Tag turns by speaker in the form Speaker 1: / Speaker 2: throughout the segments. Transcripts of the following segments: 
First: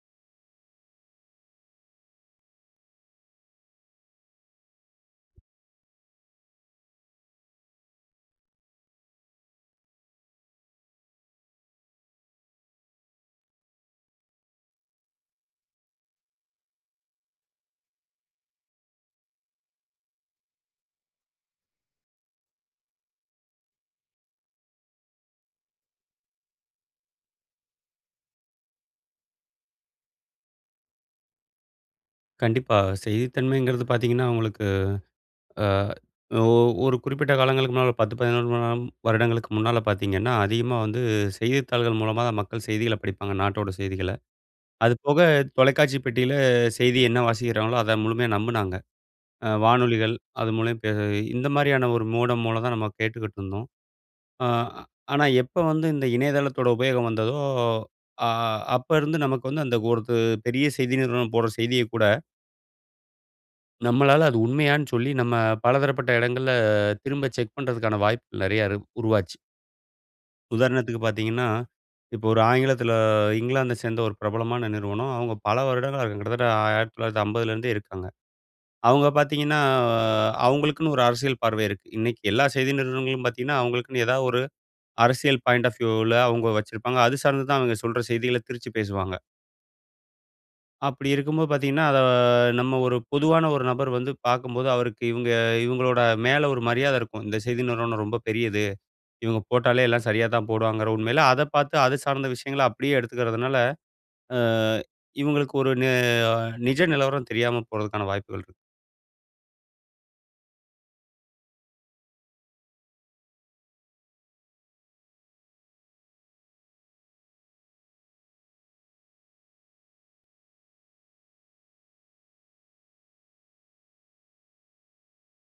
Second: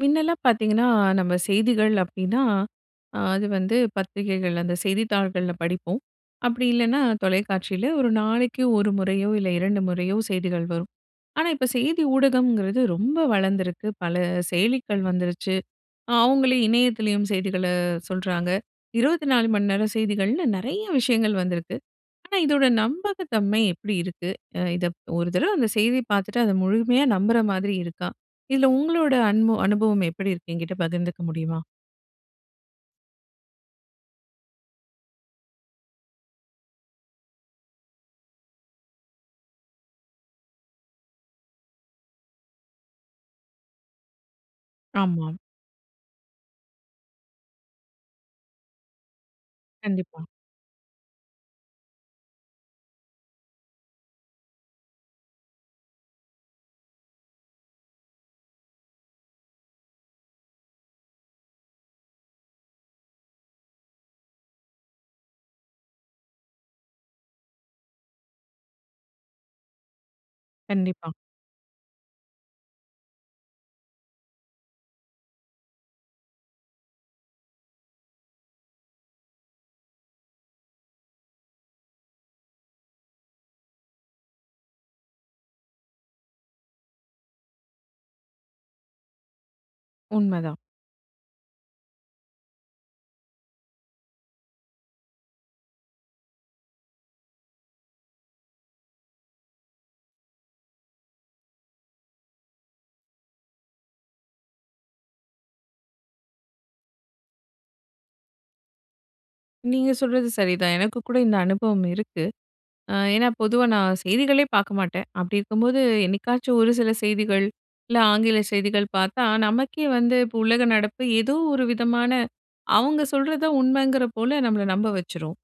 Speaker 1: மின்னெல்லாம் பாத்தீங்கன்னா, நம்ம செய்திகள் அப்பிடின்னா அ அது வந்து பத்திரிகைகள், அந்த செய்தித்தாள்கள்ல படிப்போம். அப்பிடி இல்லனா தொலைக்காட்சியில 1 நாளக்கி 1 முறையோ, இல்ல 2 முறையோ செய்திகள் வரும். ஆனா இப்ப செய்தி ஊடகம்ங்கிறது ரொம்ப வளந்திருக்கு. பல செயலிகள் வந்துருச்சு. அவுங்களே இணையத்திலயும் செய்திகள சொல்றாங்க. 24 மணி நேர செய்திகள்னு நெறைய விஷயங்கள் வந்திருக்கு. ஆனா இதோட நம்பகத்தன்மை எப்பிடி இருக்கு, அ இதப் 1 தடவ அந்த செய்தி பாத்துட்டு அத முழுமையா நம்புற மாதிரி இருக்கா? இதுல உங்களோட அன்மோ அனுபவம் எப்பிடி இருக்கு? என்கிட்ட பகிர்ந்திக்க முடியுமா?
Speaker 2: கண்டிப்பா. செய்தித்தன்மைங்கிறது பாத்தீங்கன்னா உங்களுக்கு அ, ஒ 1 குறிப்பிட்ட காலங்களுக்கு முன்னால 1 10 [unintelligible] வருடங்களுக்கு முன்னால பாத்தீங்கன்னா, அதிகமா வந்து செய்தித்தாள்கள் மூலமா தான் மக்கள் செய்திகள படிப்பாங்க. நாட்டோட செய்திகள. அதுபோக
Speaker 1: ஆமாம்.
Speaker 2: தொலைக்காட்சி பெட்டியில செய்தி என்ன வாசிக்கிறாங்களோ! அத முழுமையா நம்புனாங்க. அ வானொலிகள்
Speaker 1: கண்டிப்பா.
Speaker 2: அது [unintelligible] பே இந்த மாரியான 1 மோடம் மூலந்தான் நம்ம கேட்டுக்கிட்டு இருந்தோம். ஆ ஆனா எப்ப வந்து இந்த இணைய தளத்தோட உபயோகம் வந்ததோ, அ அ அப்ப இருந்து நமக்கு வந்து அந்த 1 த்து பெரிய செய்தி நிறுவனம் போடுற செய்திய கூட. நம்மளால அது உண்மையானு சொல்லி, நம்ம பலதரப்பட்ட இடங்கள்ல திரும்ப செக் பண்றதுக்கான வாய்ப்புகள் நெறைய இரு உருவாச்சு. உதாரணத்துக்கு
Speaker 1: கண்டிப்பா.
Speaker 2: பாத்தீங்கன்னா, இப்போ ஒரு ஆங்கிலத்தில இங்கிலாந்த சேந்த ஒரு பிரபலமான நிறுவனம். அவுங்க பல வருடங்களா இருக்காங் கிட்டத்தட்ட ஆ 1950 லேருந்தே இருக்காங்க. அவங்க பாத்தீங்கன்னா அ அவுங்களுக்குன்னு ஒரு அரசியல் பார்வை இருக்கு. இன்னைக்கு எல்லா செய்தி நிறுவனங்களும் பாத்தீங்கன்னா, அவுங்களுக்குன்னு எதா ஒரு அரசியல் பாய்ண்ட் ஆஃப் வியூவ்ல அவங்க வச்சிருப்பாங்க. அது சார்ந்துதான் அவங்க சொல்ற செய்திகள திரிச்சு பேசுவாங்க.
Speaker 1: உண்மதான்.
Speaker 2: அப்டி இருக்கும்போது பாத்தீங்கன்னா, அத நம்ம ஒரு பொதுவான ஒரு நபர் வந்து பாக்கும்போது, அவருக்கு இவுங்க இவுங்களோட மேல ஒரு மரியாத இருக்கும். இந்த செய்தி நிறுவனம் ரொம்ப பெரியது, இவுங்க போட்டாலே எல்லாம் சரியா தான் போடுவாங்குற உண்மையில அத பாத்து, அது சார்ந்த விஷயங்கள அப்டியே எடுத்துக்கறதுனால, அ இவுங்களுக்கு ஒரு நெ நிஜ நிலவரம் தெரியாம போறதுக்கான வாய்ப்புகள் இருக்கு.
Speaker 1: நீங்க சொல்றது சரிதான். எனக்கு கூட இந்த அனுபவம் இருக்கு. அ ஏன்னா, பொதுவா நான் செய்திகளே பாக்க மாட்டேன். அப்டி இருக்கும்போது, என்னைக்காச்சும் ஒரு சில செய்திகள் இல்ல ஆங்கில செய்திகள் பாத்தா, நமக்கே வந்து இப்போ உலக நடப்பு ஏதோ ஒரு விதமான அவங்க சொல்றத உண்மைங்கிற போல நம்மள நம்ப வச்சுரும்.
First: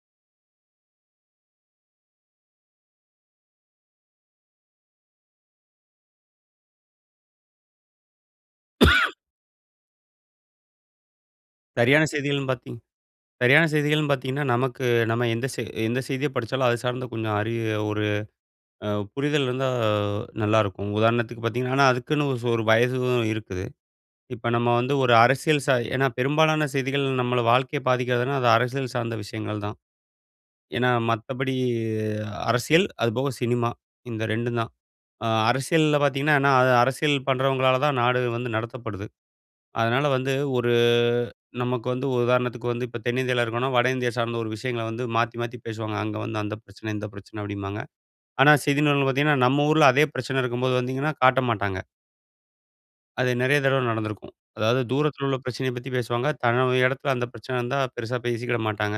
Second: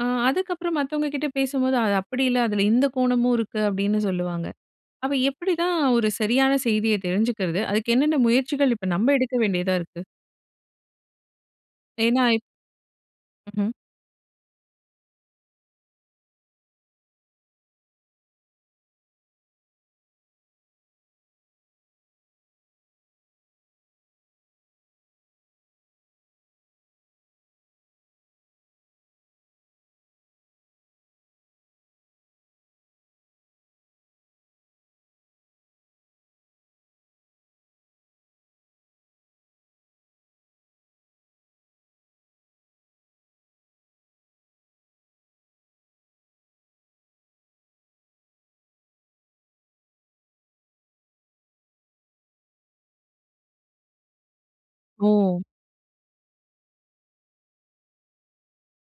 Speaker 1: அ அதுக்கப்புறம் மத்தவங்க கிட்ட பேசும்போது அது அப்டி இல்ல அதுல இந்த கோணமும் இருக்கு, அப்டின்னு சொல்லுவாங்க. அப்ப எப்டிதான் ஒரு சரியான செய்திய தெரிஞ்சுக்கிறது? அதுக்கு என்னென்ன முயற்சிகள் இப்போ நம்ம எடுக்க வேண்டியதா இருக்கு?
Speaker 2: சரியான
Speaker 1: ஏன்னா ப்
Speaker 2: செய்திகள்ன்னு பார்த்தீங் சரியான
Speaker 1: ம்ஹம்.
Speaker 2: செய்திகள்னு பாத்தீங்கன்னா, நமக்கு நம்ம எந்த செய் எந்த செய்திய படிச்சாலும் அது சார்ந்த கொஞ்சம் அறி ஒரு அ புரிதல் இருந்தா நல்லாருக்கும். உதாரணத்துக்கு பாத்தீங்கன்னா, ஆனா அதுக்குன்னு ஒரு சொ வயசும் உ இருக்குது. இப்ப நம்ம வந்து ஒரு அரசியல் ச ஏன்னா பெரும்பாலான செய்திகள் நம்மள வாழ்க்கைய பாதிக்கிறதுனா, அது அரசியல் சார்ந்த விஷயங்கள் தான். ஏன்னா, மத்தபடி அரசியல் அதுபோக சினிமா இந்த 2ம் தான். அ அரசியல்ல பாத்தீங்கன்னா, ஏன்னா அது அரசியல் பண்றவங்களால தான் நாடு வந்து நடத்தப்படுது. அதனால வந்து ஒரு நமக்கு வந்து ஒரு உதாரணத்துக்கு வந்து, இப்ப தென்னிந்தியால இருக்கோனா வடஇந்தியா சார்ந்த ஒரு விஷயங்கள வந்து மாத்தி மாத்தி பேசுவாங்க. அங்க வந்து அந்த பிரச்சன, இந்த பிரச்சன அப்டிம்பாங்க. ஆனா செய்தி நூல்ல பாத்தீங்கன்னா, நம்ம ஊருல அதே பிரச்சன இருக்கும்போது வந்தீங்கன்னா காட்ட மாட்டாங்க. அது நெறைய தடவ நடந்திருக்கும். அதாவது தூரத்துல உள்ள
Speaker 1: ஓ!
Speaker 2: பிரச்சனைய பத்தி பேசுவாங்க. தன்னோட எடத்துல அந்த பிரச்சன இருந்தா பெருசா பேசிக்கிட மாட்டாங்க.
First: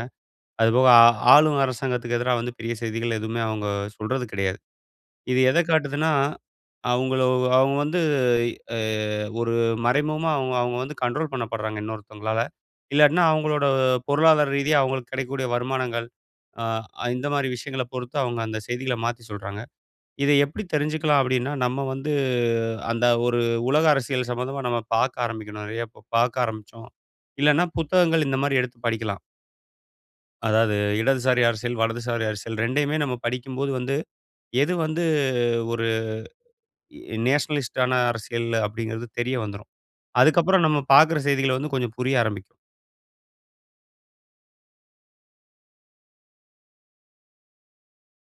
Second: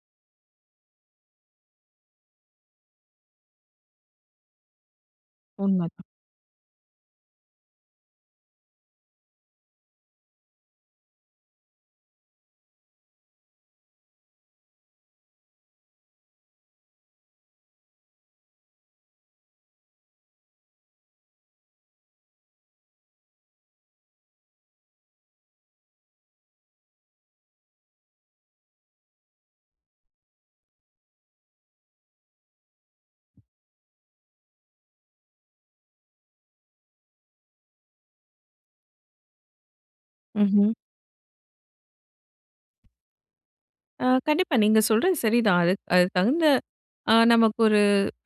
Speaker 2: அதுபோக ஆ ஆளும் அரசாங்கத்துக்கு எதிரா வந்து பெரிய செய்திகள் எதுமே அவங்க சொல்றது கிடையாது. இது எத
Speaker 1: உண்மதான்.
Speaker 2: காட்டுதுன்னா? அவங்கள அவங்க வந்து எ எ ஒரு மறைமுகமா அவங்க அவங்க வந்து கண்ட்ரோல் பண்ணப்பட்றாங்க இன்னொருத்தங்களால. இல்லாட்னா அவங்களோட பொருளாதார ரீதியா அவங்களுக்கு கெடைக்க கூடிய வருமானங்கள், அ இந்த மாதிரி விஷயங்கள பொறுத்து அவங்க அந்த செய்திகள மாத்தி சொல்றாங்க. இத எப்டி தெரிஞ்ச்சுக்கலாம் அப்டின்னா நம்ம வந்து அந்த ஒரு உலக அரசியல் சம்மந்தமா நம்ம பாக்க ஆரம்பிக்கணும். நெறைய ப பாக்க ஆரம்பிச்சோ, இல்லனா புத்தகங்கள் இந்த மாதிரி எடுத்து படிக்கலாம். அதாவது இடதுசாரி அரசியல், வலதுசாரி அரசியல் ரெண்டையுமே நம்ம படிக்கும்போது வந்து, எது வந்து ஒரு எ நேஷனலிஸ்ட் ஆன அரசியல் அப்படிங்கிறது தெரிய வந்துரும். அதுக்கப்பறம்
Speaker 1: ம்ஹ்ம்.
Speaker 2: நம்ம பாக்குற செய்திகள் வந்து கொஞ்சம் புரிய ஆரம்பிக்கும்.
Speaker 1: அ கண்டிப்பா நீங்க சொல்றது சரிதான். அது அதுக்கு தகுந்த அ நமக்கு ஒரு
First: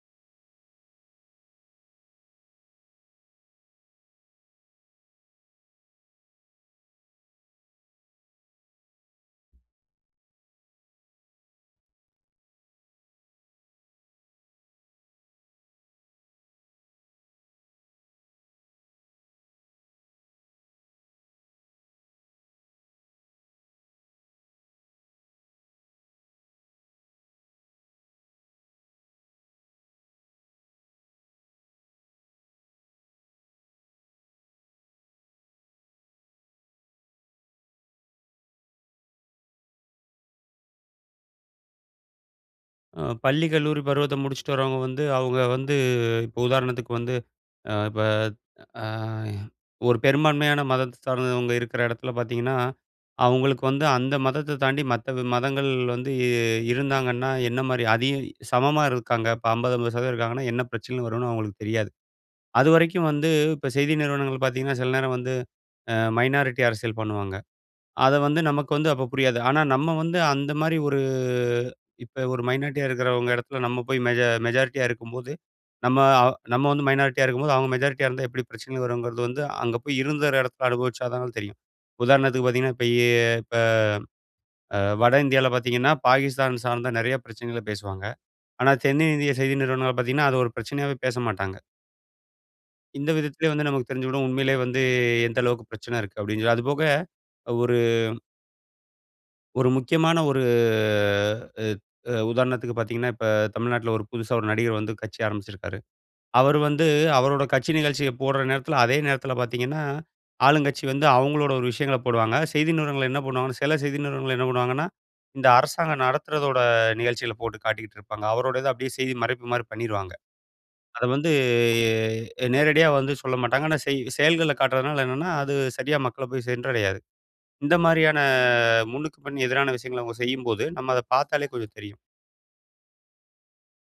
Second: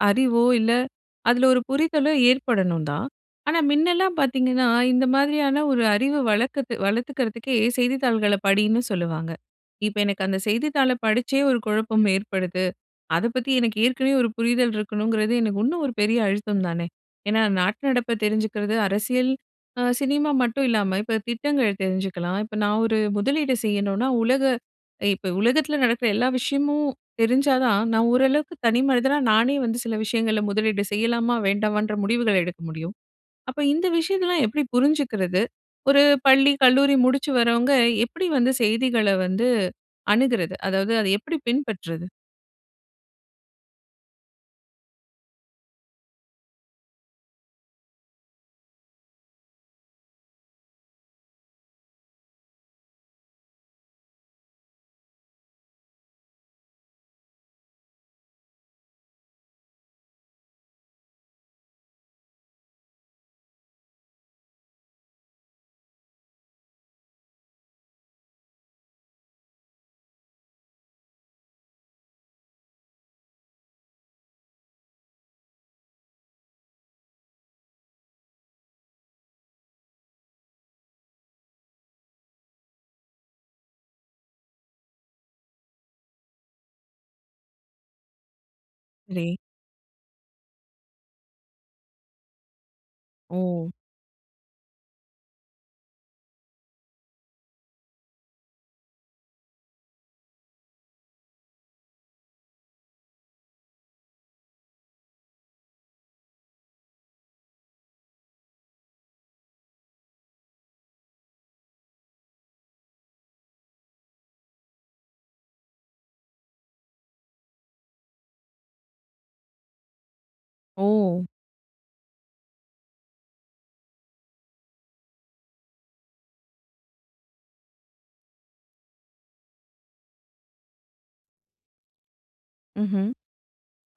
Speaker 1: அறிவோ இல்ல, அதுல ஒரு புரிதலோ ஏற்படணும் தான். ஆனா முன்னலாம் பாத்தீங்கன்னா இந்த மாதிரியான ஒரு அறிவு வளர்க்கத்து வளர்த்துக்கிறதுக்கே செய்தித்தாள்களை படின்னு சொல்லுவாங்க. இப்ப எனக்கு அந்த செய்தித்தாளை படிச்சே ஒரு குழப்பம் ஏற்படுது. அத பத்தி எனக்கு ஏற்கனவே ஒரு புரிதல் இருக்கணுங்கிறது எனக்கு இன்னும் ஒரு பெரிய அழுத்தம் தானே. ஏன்னா நாட்டு நடப்பை தெரிஞ்சுக்கிறது, அரசியல் அ சினிமா மட்டும் இல்லாம இப்ப திட்டங்கள் தெரிஞ்சுக்கலாம். இப்ப நான் ஒரு முதலீடு செய்யணும்னா உலக இப்ப உலகத்தில நடக்கிற எல்லா விஷயமும் தெரிஞ்சா தான் நான் ஓரளவுக்கு தனி மனிதனா நானே வந்து சில விஷயங்களை முதலீடு செய்யலாமா வேண்டாமான்ற முடிவுகள எடுக்க முடியும். அப்ப இந்த விஷயங்கள்லாம் எப்படி புரிஞ்சுக்கிறது? ஒரு பள்ளி கல்லூரி முடிச்சு வரவங்க எப்படி வந்து செய்திகள வந்து அணுகுறது? அதாவது அதை எப்படி பின்பற்றுறது?
Speaker 2: அ பள்ளி, கல்லூரி பருவத்த முடிச்சுட்டு வர்றவுங்க வந்து, அவுங்க வந்து இப்ப உதாரணத்துக்கு வந்து, அ இப்ப அய ஒரு பெரும்பான்மையான மதத்த சார்ந்தவங்க இருக்கிற இடத்துல பார்த்தீங்கன்னா, அவுங்களுக்கு வந்து அந்த மதத்தை தாண்டி மத்த வி மதங்கள் வந்து இருந்தாங்கன்னா என்னமாரி அதிக சமமா இருக்காங்க. இப்ப 50, 50% இருக்காங்கன்னா, என்ன பிரச்சனைகள் வருன்னு அவுங்களுக்கு தெரியாது. அதுவரைக்கும் வந்து இப்ப செய்தி நிறுவனங்கள் பாத்தீங்கன்னா சில நேரம் வந்து அ மைனாரிட்டி அரசியல் பண்ணுவாங்க. அத வந்து நமக்கு வந்து அப்ப புரியாது. ஆனா, நம்ம வந்து அந்தமாரி ஒரு இப்ப ஒரு மைனாரிட்டியா இருக்கிறவுங்க இடத்தில நம்ம போய் மெஜ மெஜாரிட்டியா இருக்கும்போது, நம்ம அவு நம்ம வந்து மைனாரிட்டியா இருக்கும்போது, அவுங்க மெஜாரிட்டியா இருந்தா எப்படி பிரச்சனைகள் வருங்கிறது வந்து, அங்க போய் இருந்த ஒரு இடத்த அனுபவிச்சாதான் தெரியும். உதாரணத்துக்கு பார்த்தீங்கன்னா, இப்ப இ இப்ப அ வட இந்தியால பாத்தீங்கன்னா, பாகிஸ்தான் சார்ந்த நிறைய பிரச்சனைகள பேசுவாங்க. ஆனா,
Speaker 1: சரி.
Speaker 2: தென்னிந்திய செய்தி நிறுவனங்கள் பாத்தீங்கன்னா, அது ஒரு பிரச்சனையாவே பேச மாட்டாங்க. இந்த விதத்திலே வந்து
Speaker 1: ஓ!
Speaker 2: நமக்கு தெரிஞ்சு விடும் உண்மையிலே வந்து, எந்த அளவுக்கு பிரச்சன இருக்கு அப்பிடின்னு சொல்லி. அதுபோக ஒரு ஒரு முக்கியமான ஒரு அ உதாரணத்திற்கு பார்த்தீங்கன்னா, இப்ப தமிழ்நாட்ல ஒரு புதுசா ஒரு நடிகர் வந்து கட்சி ஆரம்பிச்சிருக்காரு. அவரு வந்து அவரோட கட்சி நிகழ்ச்சிய போட்ற நேரத்தில அதே நேரத்தில பார்த்தீங்கன்னா, ஆளும் கட்சி வந்து அவுங்களோட ஒரு விஷயங்களப் போடுவாங்க. செய்தி நிறுவனங்கள் என்ன பண்ணுவாங்கன்னா சில செய்தி நிறுவனங்கள் என்ன பண்ணுவாங்கன்னா, இந்த அரசாங்கம் நடத்துறதோட நிகழ்ச்சிகள போட்டுக் காட்டிக்கிட்டு இருப்பாங்க. அவரோடது அப்பிடியே செய்தி மறைப்புமாரி பண்ணிருவாங்க. அத
Speaker 1: ஓ!
Speaker 2: வந்து எ அ நேரடியா வந்து சொல்லமாட்டாங்க. ஆனா, செய் செயல்கள்ல காட்டுறதுனால என்னன்னா, அது சரியா மக்கள போய் சென்றடையாது. இந்த மாதிரியான முன்னுக்குப்பின் எதிரான விஷயங்கள அவுங்க செய்யும்போது, நம்ம அத பார்த்தாலே கொஞ்சம் தெரியும்.
Speaker 1: ம்ஹ்ம்.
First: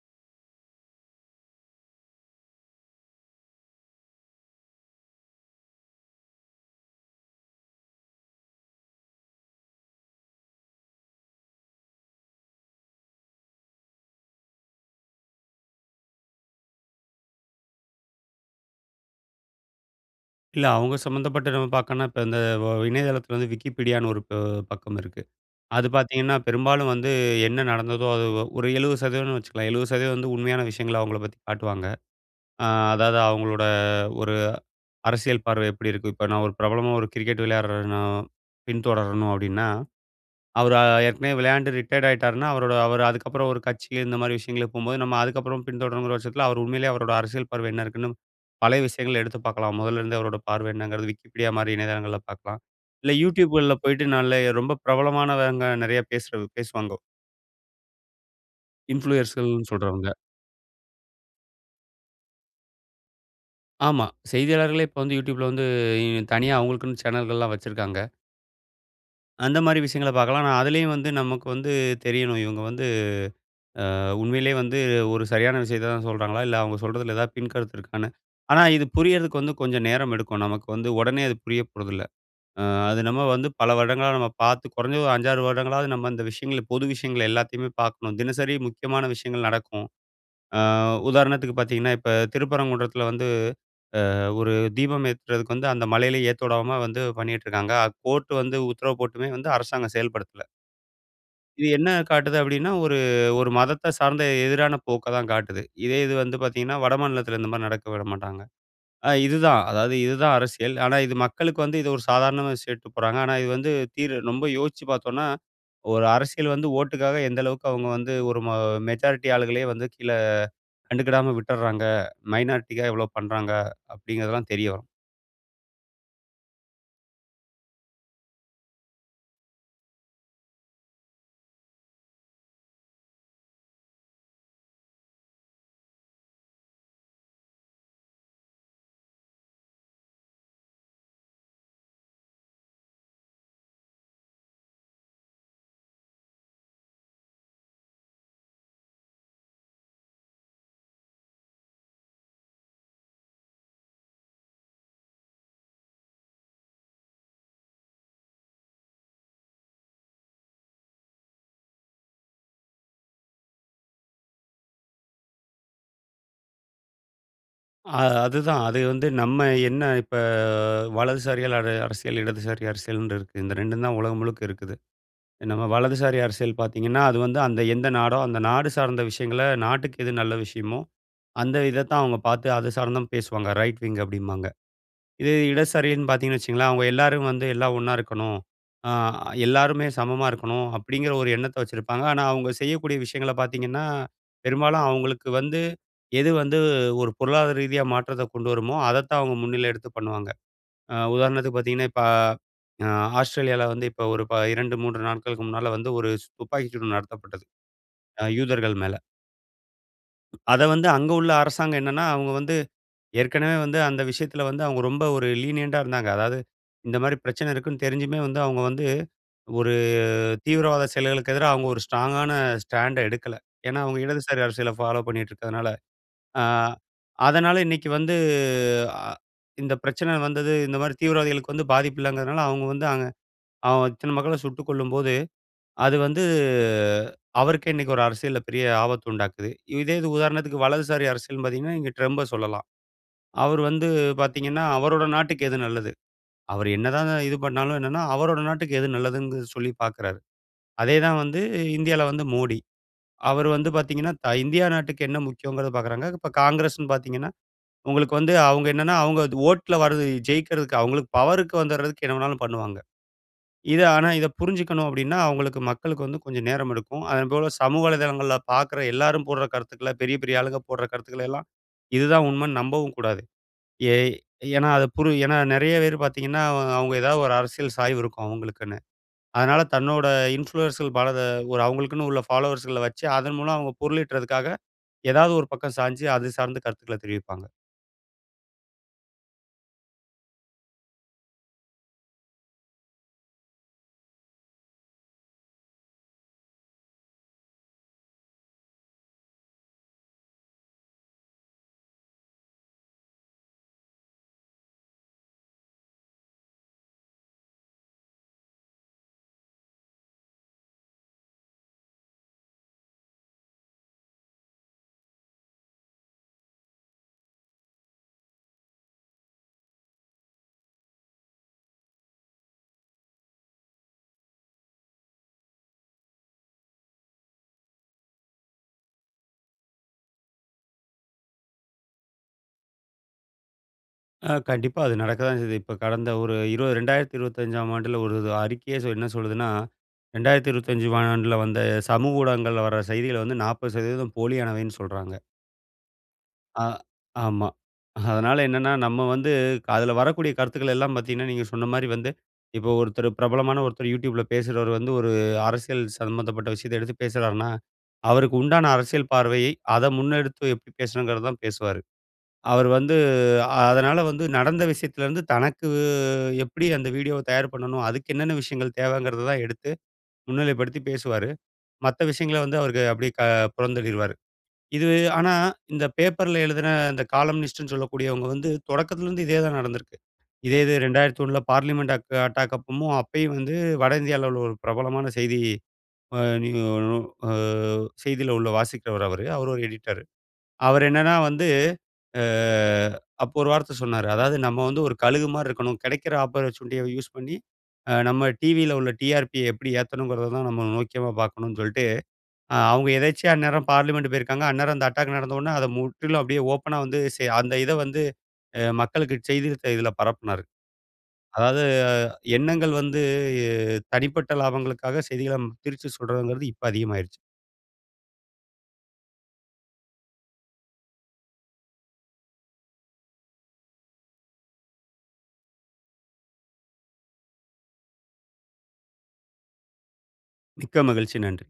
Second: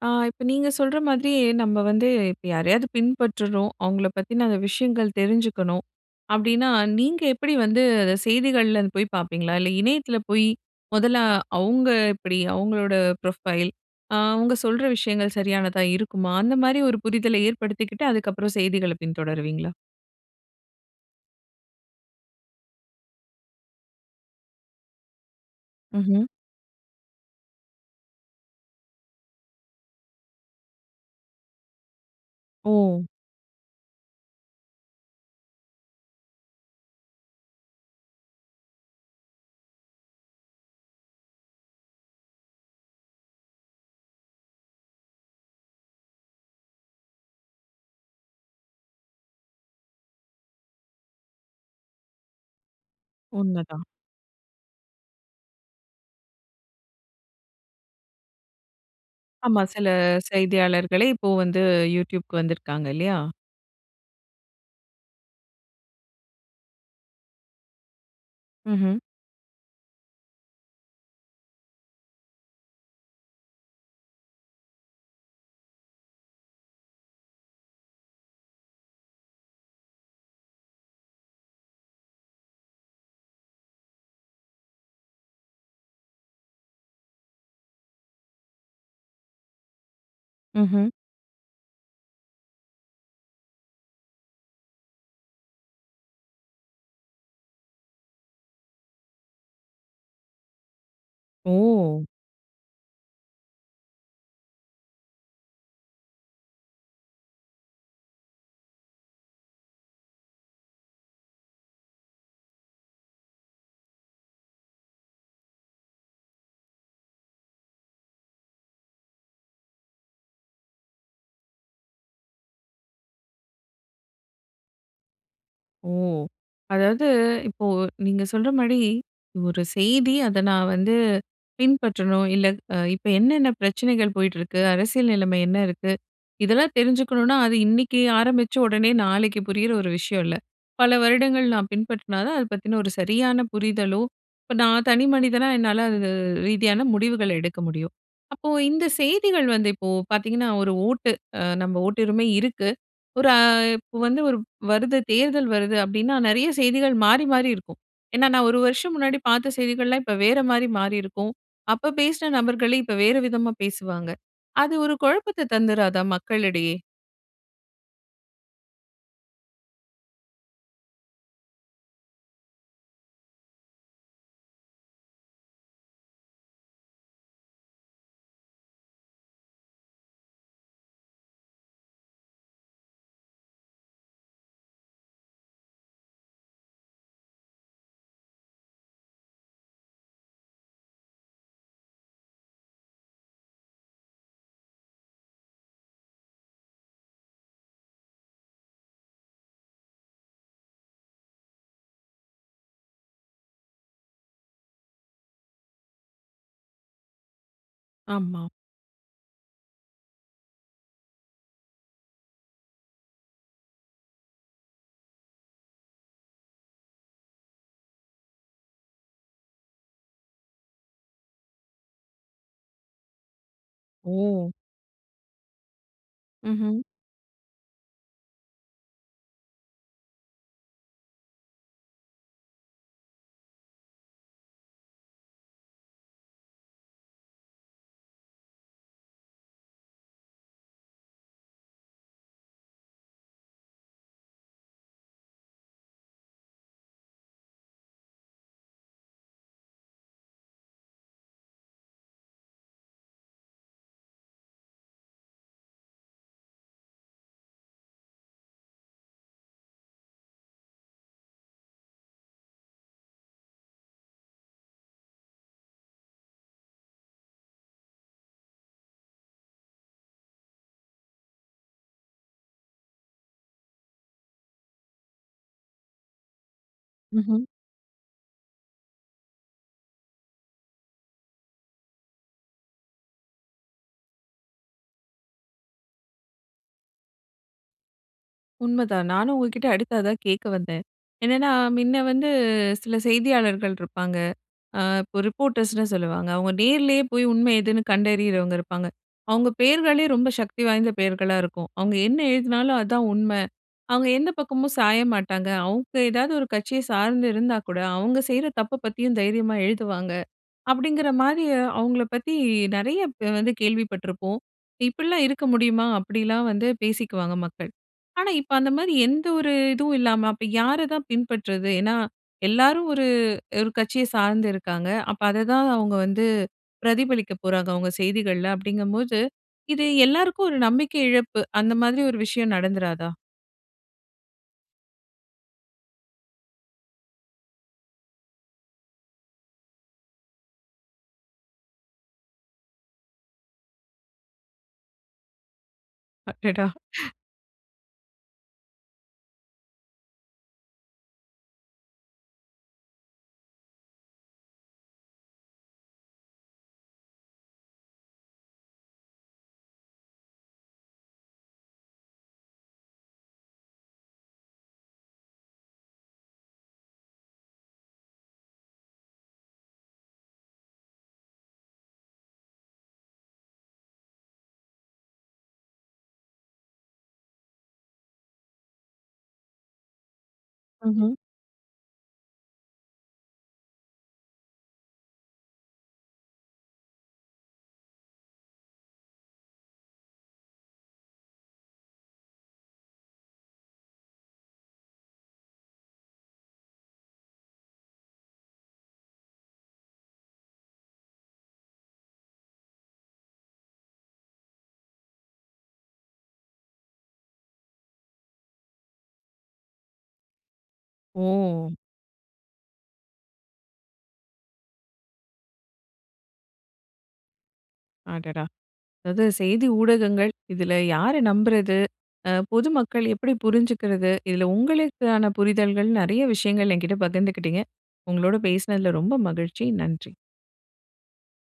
Speaker 1: ஆ இப்ப நீங்க சொல்ற மாதிரி நம்ம வந்து இப்ப யாரையாது பின்பற்றுரும், அவங்கள பத்தின அந்த விஷயங்கள் தெரிஞ்சுக்கணும் அப்டின்னா நீங்க எப்படி வந்து அத செய்திகள்லே அத போயி பாப்பீங்களா? இல்ல இணையத்துல போயி மொதல்ல அவங்க எப்படி? அவங்களோட ப்ரொஃபைல், அ அவங்க சொல்ற விஷயங்கள் சரியானதா இருக்குமா? அந்த மாரி ஒரு புரிதல ஏற்படுத்திக்கிட்டு அதுக்கப்புறம் செய்திகள பின்தொடருவீங்களா?
Speaker 2: இல்ல. அவங்க சம்மந்தப்பட்ட நம்ம பாக்கணும்னா, இப்ப இந்த ஒ இணையதளத்துல வந்து Wikipediaன்னு ஒரு அ பக்கம் இருக்கு. அது
Speaker 1: ம்ஹ்ம்.
Speaker 2: பாத்தீங்கன்னா, பெரும்பாலும் வந்து என்ன நடந்ததோ அது ஒரு 70%னு வச்சுக்கலாம் 70% வந்து உண்மையான விஷயங்கள அவங்கள பத்தி காட்டுவாங்க. அ
Speaker 1: ஓ!
Speaker 2: அதாவது அவங்களோட ஒரு அரசியல் பார்வ எப்படி இருக்கு, இப்ப நான் ஒரு பிரபலமா ஒரு கிரிக்கெட் விளையாடுறன்னோ பின்தொடரணும் அப்டின்னா, அவரு அ ஏற்கனவே விளையாண்டு ரிட்டயர்ட் ஆயிட்டாருன்னா அவரோட அவரு அதுக்கப்புறம் ஒரு கட்சி இந்த மாதிரி விஷயங்களுக்கு போம்போது நம்ம அதுக்கப்புறம் பின்தொடரணுங்கிற வருஷத்துல, அவரு உண்மையிலே அவரோட அரசியல் பார்வை என்ன இருக்குன்னு பழைய விஷயங்கள எடுத்து பாக்கலாம். மொதல்ல இருந்தே அவரோட பார்வ என்னங்கிறத, Wikipedia மாதிரி இணையதளங்கள்ல பாக்கலாம். இல்ல Youtube கள்ல
Speaker 1: உண்மதான்.
Speaker 2: போய்ட்டு நல்லயே ரொம்ப பிரபலமானவங்க நெறைய பேசுறது பேசுவாங்கோ.
Speaker 1: ஆமா.
Speaker 2: இன்ஃபுளுயர்ஸ்கள்னு
Speaker 1: சில
Speaker 2: சொல்றவங்க.
Speaker 1: செய்தியாளர்களே, இப்போ வந்து Youtubeக்கு வந்துருக்காங்க, இல்லையா?
Speaker 2: ஆமா. செய்தியாளர்களே இப்போ வந்து Youtubeல வந்து இ தனியா அவுங்களுக்குன்னு சேனல்கள்லா வச்சுருக்காங்க.
Speaker 1: ம்ஹ்ம்.
Speaker 2: அந்த மாரி விஷயங்கல பார்க்கலா, ஆனா அதிலேயும் வந்து நமக்கு வந்து தெரியணும். இவுங்க வந்து அ உண்மையிலயே வந்து ஒரு சரியான விஷயத்த தான் சொல்றாங்களா, இல்ல அவுங்க சொல்றதுல ஏதாவது பின் கருத்து இருக்கான்னு, ஆனா இது புரியறதுக்கு வந்து கொஞ்ச நேரம் எடுக்கும். நமக்கு வந்து உடனே அது புரியப்போறதில்ல. அது நம்ம வந்து பல வருடங்களா நம்ம பார்த்து குறைஞ்சது ஒரு 5 6 வருடங்களாவது நம்ம இந்த விஷயங்கள பொது விஷயங்கள எல்லாத்தையுமே பாக்கணும். தினசரி முக்கியமான விஷயங்கள் நடக்கும். அ
Speaker 1: ம்ஹ்ம்.
Speaker 2: உதாரணத்துக்கு பாத்தீங்கன்னா, இப்ப திருப்பரங்குன்றத்துல வந்து, அ ஒரு தீபம் ஏத்துறதுக்கு வந்து அந்த மலையில ஏத்தவிடாம வந்து பண்ணிக்கிட்டு இருக்காங்க. கோர்ட் வந்து உத்தரவு போட்டுமே வந்து அரசாங்கம் செயல்படுத்தல. இது என்ன
Speaker 1: ஓ!
Speaker 2: காட்டுது அப்படின்னா ஒரு ஒரு மதத்த சார்ந்த எதிரான போக்க தான் காட்டுது. இதே இது வந்து பார்த்தீங்கன்னா வடமாநிலத்தில இந்த மாரி நடக்க விடமாட்டாங்க. அ இதுதான் அதாவது இதுதான் அரசியல். ஆனா இது மக்களுக்கு வந்து இது ஒரு சாதாரணமா சொல்லிட்டு போறாங்க. ஆனா இது வந்து தீர் ரொம்ப யோசிச்சு பார்த்தோம்னா! ஒரு அரசியல் வந்து ஓட்டுக்காக எந்த அளவுக்கு அவுங்க வந்து ஒரு மொ மெஜாரிட்டி ஆள்களே வந்து கீழ கண்டுக்கிடாம விட்டுடுறாங்க, மைனாரிட்டிக்காக எவ்வளோ பண்ணுறாங்க அப்படிங்கிறதெல்லாம் தெரிய வரும்.
Speaker 1: ஓ! அதாவது இப்போ நீங்க சொல்ற மாரி ஒரு செய்தி அத நான் வந்து பின்பற்றணும் இல்ல அ இப்ப என்னென்ன பிரச்சனைகள் போயிட்டிருக்கு? அரசியல் நிலைமை என்ன இருக்கு? இதெல்லாம் தெரிஞ்சுக்கணுனா அது இன்னிக்கு ஆரம்பிச்சு உடனே நாளைக்கு புரியிற ஒரு விஷயம் இல்ல. பல வருடங்கள் நான் பின்பற்றினா தான் அத பத்தின ஒரு சரியான புரிதலோ இப்ப நான் தனி மனிதனா என்னால அது ரீதியான முடிவுகள எடுக்க முடியும். அப்போ இந்த செய்திகள் வந்து இப்போ பார்த்தீங்கன்னா 1 ஓட்டு அ நம்ம ஓட்டுரிமை இருக்கு. ஒரு அ இப்ப வந்து ஒரு வருது தேர்தல் வருது அப்படின்னா நெறைய செய்திகள் மாறி மாறி இருக்கும். ஏன்னா நான் 1 வருஷம் முன்னாடி பார்த்த செய்திகள்லாம் இப்ப வேற மாரி மாறியிருக்கும். அப்ப பேசின நபர்களே இப்ப வேற விதமா பேசுவாங்க. அது ஒரு குழப்பத்தை தந்துறாதா மக்களிடையே?
Speaker 2: அ அதுதான், அது வந்து நம்ம என்ன இப்ப வலதுசாரியால அது அரசியல் இடதுசாரி அரசியல்ன்னு இருக்கு. இந்த 2ம் தான் உலகம் முழுக்க இருக்குது. நம்ம வலதுசாரி அரசியல் பார்த்தீங்கன்னா அது வந்து அந்த எந்த நாடோ அந்த நாடு சார்ந்த விஷயங்கள நாட்டுக்கு எது நல்ல விஷயமோ அந்த இதத்தான் அவங்க பார்த்து அது சார்ந்துதான் பேசுவாங்க. ரைட் விங் அப்டிம்பாங்க. இதே இடதுசாரின்னு பார்த்தீங்கன்னு வச்சுக்கங்களேன் அவங்க எல்லாரும் வந்து "எல்லாம் ஒண்ணா இருக்கணும். அ எல்லாருமே சமமா இருக்கணும்" அப்படிங்கிற ஒரு எண்ணத்தை வச்சிருப்பாங்க. ஆனா அவங்க செய்யக்கூடிய விஷயங்கள பார்த்தீங்கன்னா பெரும்பாலும் அவங்களுக்கு வந்து எது வந்து ஒரு பொருளாதார ரீதியா மாற்றத்த கொண்டு வருமோ அதைத்தான் அவங்க முன்னில எடுத்து பண்ணுவாங்க. அ உதாரணத்துக்கு பார்த்தீங்கன்னா இப்ப அ ஆஸ்திரேலியால வந்து இப்ப ஒரு ப 2, 3 நாட்களுக்கு முன்னால வந்து ஒரு சு துப்பாக்கி சூடு நடத்தப்பட்டது. அ
Speaker 1: ஆமா.
Speaker 2: யூதர்கள் மேல. அத வந்து அங்க உள்ள அரசாங்கம் என்னனா, அவங்க வந்து ஏற்கனவே வந்து அந்த விஷயத்தில வந்து, அவங்க ரொம்ப ஒரு லீனியன்ட்டா இருந்தாங்க. அதாவது, இந்த மாரி பிரச்சன இருக்குனு தெரிஞ்சுமே வந்து அவங்க வந்து, ஒரு தீவிரவாத செயல்களுக்கு எதிரா அவங்க ஒரு ஸ்ட்ராங்கான ஸ்டாண்ட்ட எடுக்கல. ஏனா அவங்க இடதுசாரி
Speaker 1: ஓ!
Speaker 2: அரசியல ஃபாலோ பண்ணிருக்கதுனால. அ
Speaker 1: ம்ஹ்ம்.
Speaker 2: அதனால இன்னிக்கு வந்து அ இந்த பிரச்சன வந்தது இந்த மாரி தீவிரவாதிகளுக்கு வந்து பாதிப்பில்லங்குறதுனால, அவங்க வந்து அங்க அ இத்தன மக்கள சுட்டுக் கொல்லும்போது, அது வந்து அவருக்கு இன்னிக்கு ஒரு அரசியல்ல பெரிய ஆபத்து உண்டாக்குது. இதே இது உதாரணத்திக்கு வலதுசாரி அரசியல்னு பாத்தீங்கன்னா, நீங்க ட்ரம்ப சொல்லலாம். அவர் வந்து பாத்தீங்கன்னா, அவரோட நாட்டுக்கு எது நல்லது. அவர் என்ன தான் இது பண்னாலும் என்னனா, அவரோட நாட்டுக்கு எது நல்லதுனு சொல்லி பாக்குறாரு. அதே தான் வந்து இந்தியால வந்து மோடி. அவர் வந்து பாத்தீங்கன்னா, த இந்தியா நாட்டுக்கு என்ன முக்கியம்ங்கறத பாக்குறாங்க. இப்போ காங்கிரஸ்னு பாத்தீங்கன்னா, உங்களுக்கு வந்து அவங்க என்னனா அவங்க ஓட்ல வருது ஜெயிக்றதுக்கு அவங்களுக்கு பவர்க்கு வந்துறதுக்கு என்ன வேணுனாலும் பண்ணுவாங்க. இத ஆனா இத புரிஞ்சுக்கணும் அப்டின்னா, அவங்களுக்கு மக்களுக்கு வந்து கொஞ்சம் நேரம் எடுக்கும். அதன்போல சமூக வலைதளங்கள்ல பாக்குற எல்லாரும் போடுற கருத்துக்கள பெரிய பெரிய ஆளுங்க போடுற கருத்துக்கள எல்லாம் இதுதான் உண்மன்னு நம்பவும் கூடாது. ஏ ஏன்னா அத புரு ஏன்னா நிறைய பேர் பாத்திங்கன்னா, அவ அவங்க எதாவது ஒரு
Speaker 1: ம்ஹ்ம்.
Speaker 2: அரசியல் சாய்வு இருக்கும் அவங்களுக்குன்னு. அதனால தன்னோட இன்ஃப்ளூயர்ஸ பல ஒரு அவங்களுக்குன்னு உள்ள ஃபாலோவர்ஸ்கள வச்சு, அதன் மூலம் அவங்க பொருளிட்றதுக்காக, ஏதாவது ஒரு பக்கம் சாஞ்சு அது சார்ந்த கருத்துக்கள தெரிவிப்பாங்க.
Speaker 1: உண்மதான் நானும் உங்கக்கிட்ட அடுத்து அதான் கேட்க வந்தேன். என்னென்னா, மின்னே வந்து சில செய்தியாளர்கள் இருப்பாங்க. அ இப்போ ரிப்போர்டர்ஸ்ன்னு சொல்லுவாங்க. அவுங்க நேர்லேயே போய் உண்மை எதுன்னு கண்டறியிறவங்க இருப்பாங்க. அவுங்க பெயர்களே ரொம்ப சக்தி வாய்ந்த பெயர்களா இருக்கும். அவுங்க என்ன எழுதினாலும், அதான் உண்ம. அவுங்க எந்த பக்கமும் சாய மாட்டாங்க. அவுங்க எதாவது ஒரு கட்சிய சார்ந்து இருந்தாக்கூட, அவுங்க செய்ற தப்ப பத்தியும் தைரியமா எழுதுவாங்க. அப்பிடிங்கிறமாரி அவுங்கள பத்தி நிறைய இப்ப வந்து கேள்வி பட்ருப்போம். இப்பிடிலாம் இருக்க முடியுமா? அப்பிடிலாம் வந்து, பேசிக்குவாங்க மக்கள். ஆனா, இப்ப அந்தமாரி எந்த ஒரு இதுவும் இல்லாம அப்ப யார தான் பின்பற்றது? ஏன்னா, எல்லாரும் ஒரு, ஒரு கட்சிய சார்ந்து இருக்காங்க. அப்ப அததான் அவுங்க வந்து பிரதிபலிக்க போறாங்க. அவுங்க செய்திகள்ல அப்படிங்ககம்போது, இது எல்லாருக்கும் ஒரு நம்பிக்கை இழப்பு. அந்த மாதிரி ஒரு விஷயம் நடந்துறாதா?
Speaker 2: ஆ கண்டிப்பா அது நடக்கதான் செய்யுது. இப்ப கடந்த ஒரு 20 2025ம் ஆண்டுல ஒரு இது அறிக்கையே என்ன சொல்லுதுன்னா, 2025 ஆண்டுல வந்த சமூக ஊடகங்கள்ல வர செய்திகள் வந்து 40% போலியானவைன்னு சொல்றாங்க. ஆ
Speaker 1: அடடா!
Speaker 2: ஆமா. அதனால என்னன்னா, நம்ம வந்து க அதில வரக்கூடிய கருத்துக்கள் எல்லாம் பார்த்தீங்கன்னா, நீங்க சொன்னமாரி வந்து இப்போ ஒருத்தரு பிரபலமான ஒருத்தரு Youtubeல பேசுறவரு வந்து, ஒரு அரசியல் சம்மந்தப்பட்ட விஷயத்த எடுத்து பேசுறார்ன்னா, அவருக்கு உண்டான அரசியல் பார்வையை, அத முன்னெடுத்து எப்பிடி பேசணுங்கிறதான் பேசுவாரு. அவரு வந்து அதனால வந்து நடந்த விஷயத்துலேருந்து தனக்கு எப்படி அந்த வீடியோவ தயார் பண்ணணும், அதுக்கு என்னென்ன விஷயங்கள் தேவங்கிறத தான் எடுத்து, முன்னிலைப்படுத்தி பேசுவாரு. மத்த விஷயங்கள வந்து அவருக்கு அப்பிடியே க புறந்தள்ளிருவாரு. இது ஆனா, இந்த பேப்பர்ல எழுதின இந்த காலம்னிஸ்ட்னு சொல்லக்கூடியவங்க வந்து, தொடக்கத்தில இருந்து இதே தான் நடந்திருக்கு. இதே இது
Speaker 1: ம்ஹ்ம்.
Speaker 2: 2001 பார்லிமென்ட் அக் அட்டாக் அப்பமும் அப்பயும் வந்து வட இந்தியாவுல உள்ள ஒரு பிரபலமான செய்தி அ நிய நு அ செய்தி உள்ள வாசிக்கிறவரு அவரு. அவரு ஒரு எடிட்டரு. அவர் என்னன்னா வந்து அ அப்போ ஒரு வார்த்த சொன்னாரு. அதாவது நம்ம வந்து ஒரு கழுகுமார் இருக்கணும். கிடைக்கிற ஆப்பர்சஷூனிட்டிய யூஸ் பண்ணி, அ நம்ம டிவில உள்ள டிஆர்பிய எப்படி ஏத்தணும்ங்கிறதான் நம்ம நோக்கமா பார்க்கணும் சொல்லிட்டு ஆ அவுங்க எதேச்சையா அந்நேரம் பார்லிமென்ட் போயிருக்காங்க. அந்நேரம் அந்த அட்டாக் நடந்தவுடன அத முற்றிலும் அப்பிடியே ஓப்பனா வந்து செ அந்த இதவந்து அ மக்களுக்கு செய்தி தி இதில பரப்புனாரு. அதாவது
Speaker 1: ஓ!
Speaker 2: அ எண்ணங்கள் வந்து தனிப்பட்ட லாபங்களுக்காக செய்திகள திரிச்சு சொல்றதுங்கிறது இப்ப அதிகமாயிருச்சு.
Speaker 1: அடடா! அதாவது செய்தி ஊடகங்கள் இதில யார நம்புறது அ பொதுமக்கள் எப்படி புரிஞ்சிக்கிறது? இதுல உங்களுக்கான புரிதல்கள் நிறைய விஷயங்கள் எங்கிட்ட பகிர்ந்துக்கிட்டீங்க. உங்களோட பேசுனதுல ரொம்ப மகிழ்ச்சி. நன்றி.
Speaker 2: மிக்க மகிழ்ச்சி. நன்றி.